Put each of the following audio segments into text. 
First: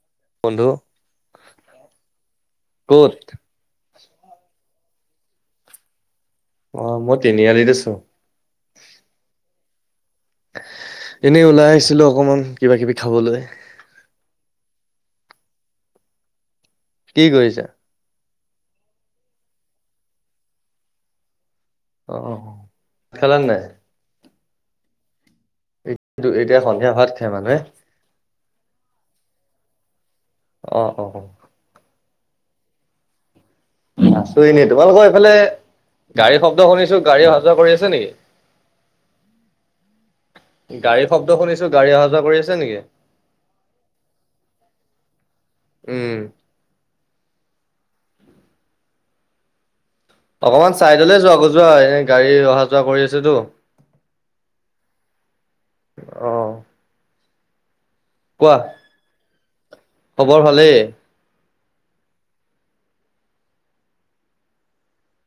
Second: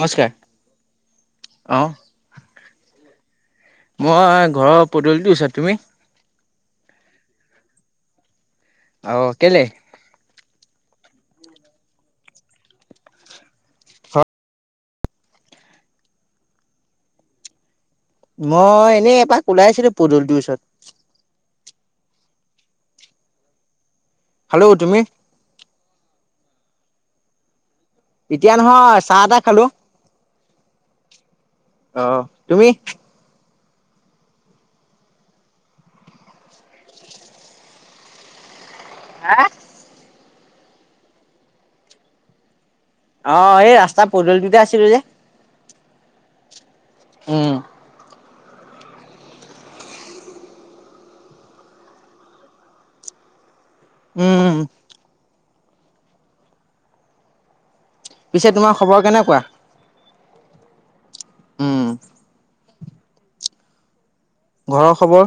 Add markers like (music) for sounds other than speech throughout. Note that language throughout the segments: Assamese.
নমস্কাৰ। বন্ধু অ' ক'ত? মই ঘৰৰ পদূলিটোৰ ওচৰত। তুমি? অ', মই তিনিআলিত আছোঁ। অ'হ কেলে? এনেই ওলাই আহিছিলোঁ অকণমান কিবা-কিবি খাবলৈ। কি কৰিছা? মই এনেই এপাক ওলাই আহিছিলোঁ পদূলিটোৰ ওচৰত। অ', খেলা নে নাই? হেল্ল', তুমি এতিয়া সন্ধিয়া, ভাত খাই মানুহে? এতিয়া নহয়, চাহ-তাহ খালো। অ অ অ'হ তুমি? আছোঁ এনে, তোমালোকৰ এইফালে গাড়ীৰ শব্দ শুনিছোঁ, গাড়ী অহা-যোৱা কৰি আছে নেকি? হা গাড়ীৰ শব্দ শুনিছোঁ, গাড়ী অহা-যোৱা কৰি আছে নেকি? অ', এই ৰাস্তা পদূলিটোতে আছিলোঁ যে উম উম। অকণমান চাইডলৈ যোৱাগৈ যোৱা, এনেই গাড়ী অহা-যোৱা কৰি আছেতো উ'ম। অ'। পিছে কোৱা তোমাৰ খবৰ কেনেকুৱা? খবৰ ভালেই উম, ঘৰৰ খবৰ।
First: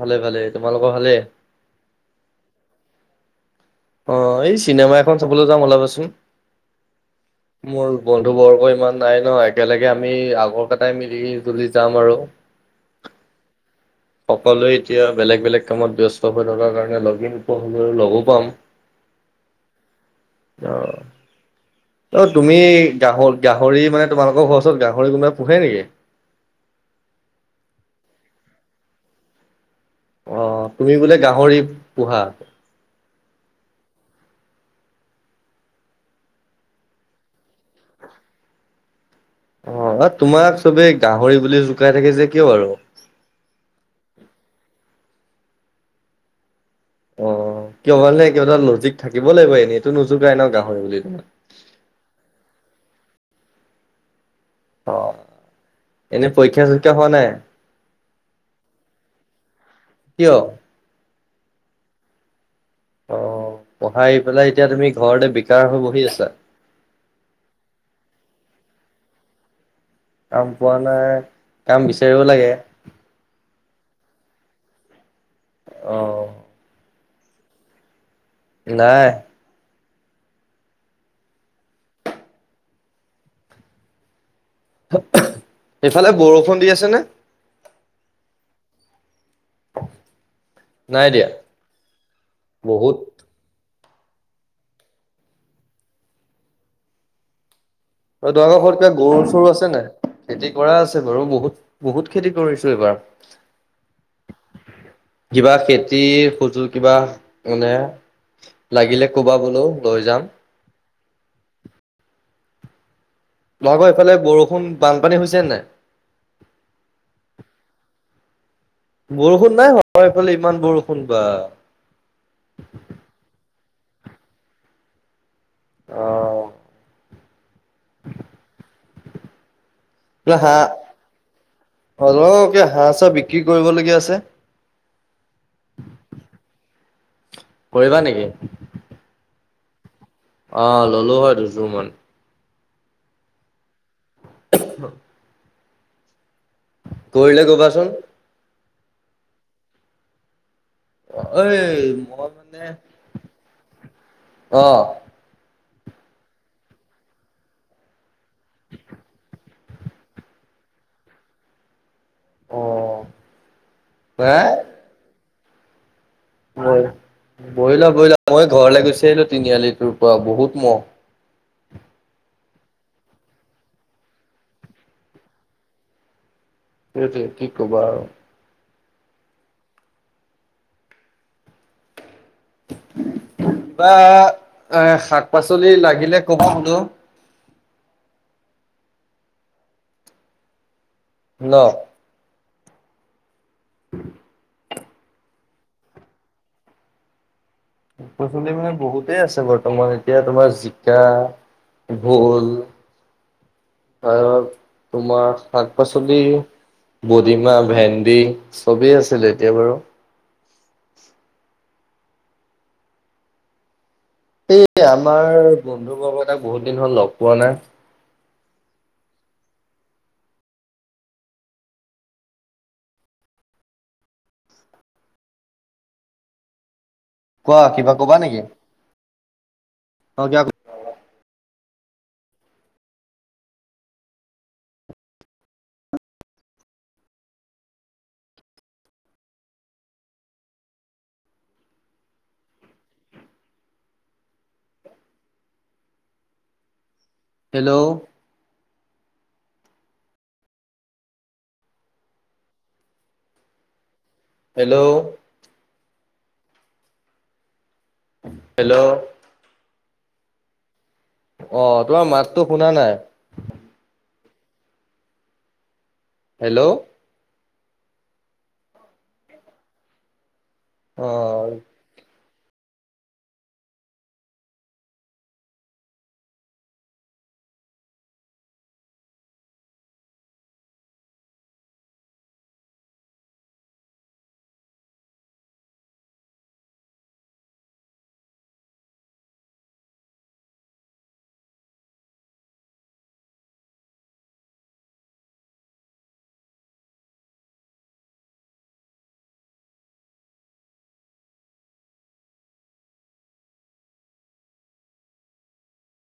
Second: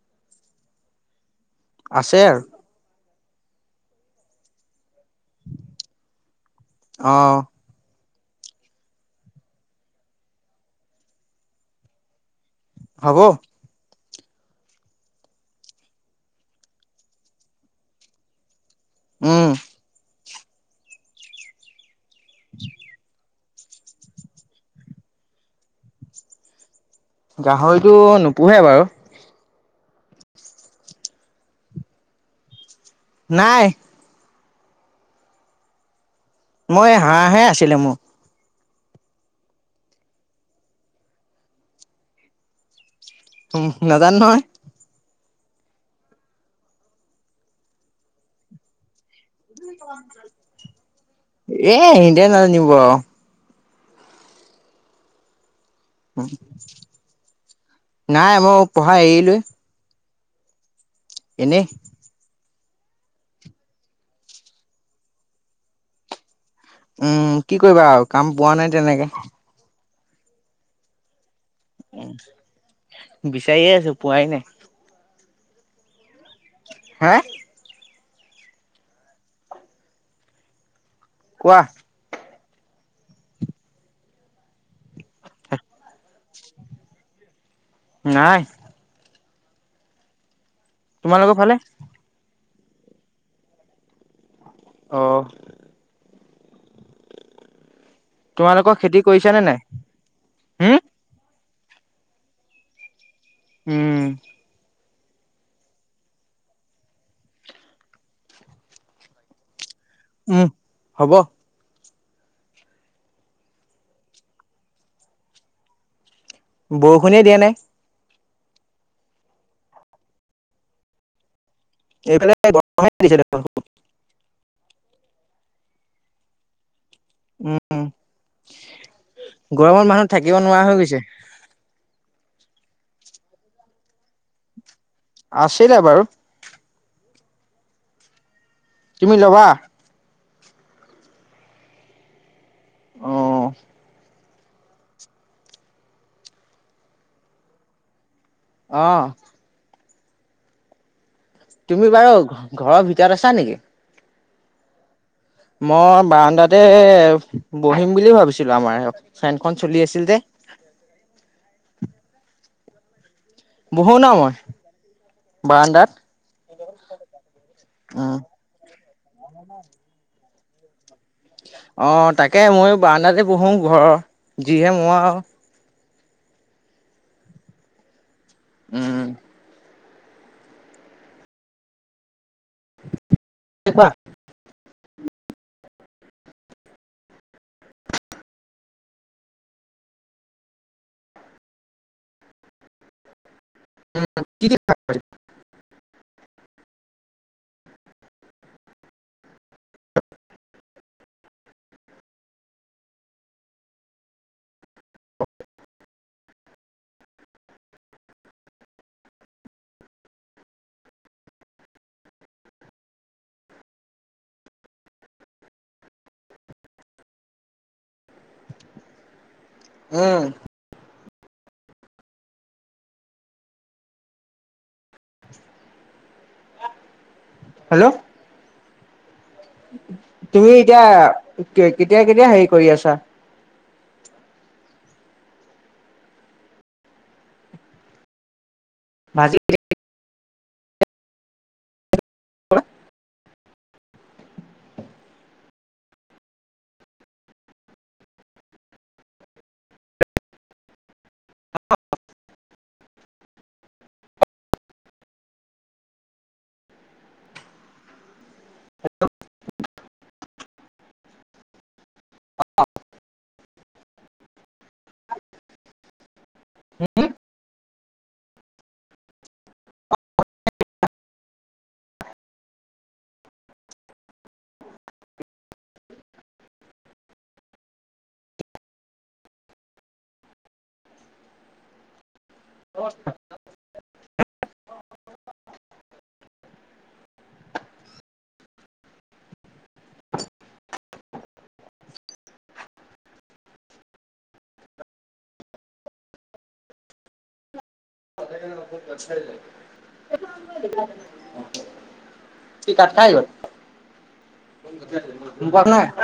ভালে ভালে তোমালোকৰ ভালে। আছে আৰু। অ, এই চিনেমা এখন চাবলৈ যাম ওলাবাচোন। অ' মোৰ বন্ধু বৰ্গ ইমান নাই ন একেলগে আমি আগৰ কেইটাই মিলি তুলি যাম আৰু। হ'ব। সকলোৱে এতিয়া বেলেগ বেলেগ কামত ব্যস্ত হৈ থকাৰ কাৰণে লগ ইন হলেও লগো পাম। উম। অঁ। অ তুমি গাহল গাহৰি মানে তোমালোকৰ ঘৰৰ ওচৰত গাহৰি কোনোবাই পোহে নেকি? গাহৰিটো নোপোহে বাৰু। অ', তুমি বোলে গাহৰি পোহা। নাই। মই হাঁহহে আছিলে মোৰ। অ, তোমাক চবে গাহৰি বুলি জুকাই থাকে যে কিয় আৰু। উম নাজানো নহয়। অ, কিয় মানে কিবা এটা লজিক থাকিব লাগিব এনেইটো নোযুকাই ন গাহৰি বুলি তোমাক। এ সিহঁতে নাজানিব আৰু। অ'। পৰীক্ষা চৰীক্ষা হোৱা নাই নাই মই পঢ়াই এৰিলোৱে। কিয়? এনেই অ', পঢ়াই পেলাই এতিয়া তুমি ঘৰতে বিকাৰ হৈ বহি আছা। উম, কি কৰিবা আৰু কাম পোৱা নাই তেনেকে। কাম পোৱা নাই। কাম উম, বিচাৰিব লাগে বিচাৰিয়ে আছো পোৱাই নাই। অ'। হা! নাই। কোৱা। সেফালে বৰষুণ দি আছে নে? নাই। (inaudible) নাই দিয়া তোমালোকৰ ফালে বহুত। অ'। তো আগৰ তোমালোকৰ ঘৰত কিবা খেতি গৰু কৰিছানে চৰু আছে নাই খেতি কৰা হুম আছে বাৰু বহুত। বহুত খেতি কৰিছো এইবাৰ। উম। কিবা খেতিৰ সজুল কিবা মানে লাগিলে কবা বোলো লৈ যাম। হ'ব। তোমালোকৰ এইফালে বৰষুণ বানপানী হৈছে নাই। বৰষুণে দিয়া নাই। বৰষুণ নাই হয় এইফালে ইমান বৰষুণ বা। এইফালে বৰ দিছে দে (inaudible) অঁ। (inaudible) গৰমত মানুহ থাকিব বোলে নোৱাৰা হৈ গৈছে। হাঁহ (unintelligible) হাঁহ চাহ বিক্ৰী কৰিবলগীয়া আছে। আছিলে বাৰু। কৰিবা নেকি? তুমি ল'বা? অ', ল'লো হয় দুইযোৰ মান। অ', (unintelligible) কৰিলে ক'বাচোন। অ', ঐ তুমি বাৰু, মই মানে ঘৰৰ ভিতৰত আছা নেকি? অ', মই বাৰাণ্ডাতে, বহিম বুলি ভাবিছিলোঁ আমাৰ ফেন খন চলি আছিল যে। অ', বহো ন' মই, বাৰাণ্ডাত। বহ বহি ল বহি উম ল মই ঘৰলে গুচি আহিলো তিনিআলি তোৰ পৰা বহুত মহ অ তাকে ময়ো বাৰ্ডাতে বহো ঘৰৰ যিহে মহ আও সেইটোৱে কি কবা আৰু উম কিবা এ শাক পাচলি লাগিলে কবা বোলো ন কি দি (inaudible) শাক পাচলি মানে বহুতেই আছে বৰ্তমান এতিয়া তোমাৰ জিকা ভুল আৰু তোমাৰ শাক - পাচলি বদিমা ভেন্দি চবেই আছিল এতিয়া বাৰু সেই আমাৰ বন্ধুবৰ্গ তাক বহুত দিন হল লগ পোৱা নাই উম (inaudible) কোৱা হেল্ল' কিবা কবা নেকি? অ' কিবা তুমি এতিয়া কেতিয়া কেতিয়া হেৰি কৰি আছা বাজি (inaudible) (unintelligible) হেল্ল' হেল্ল' হেল্ল' অহ তোমাৰ মাতটো শুনা নাই হেল্ল' অ (unintelligible) (unintelligible) কি খাই গ'ল শুনি পোৱা নাই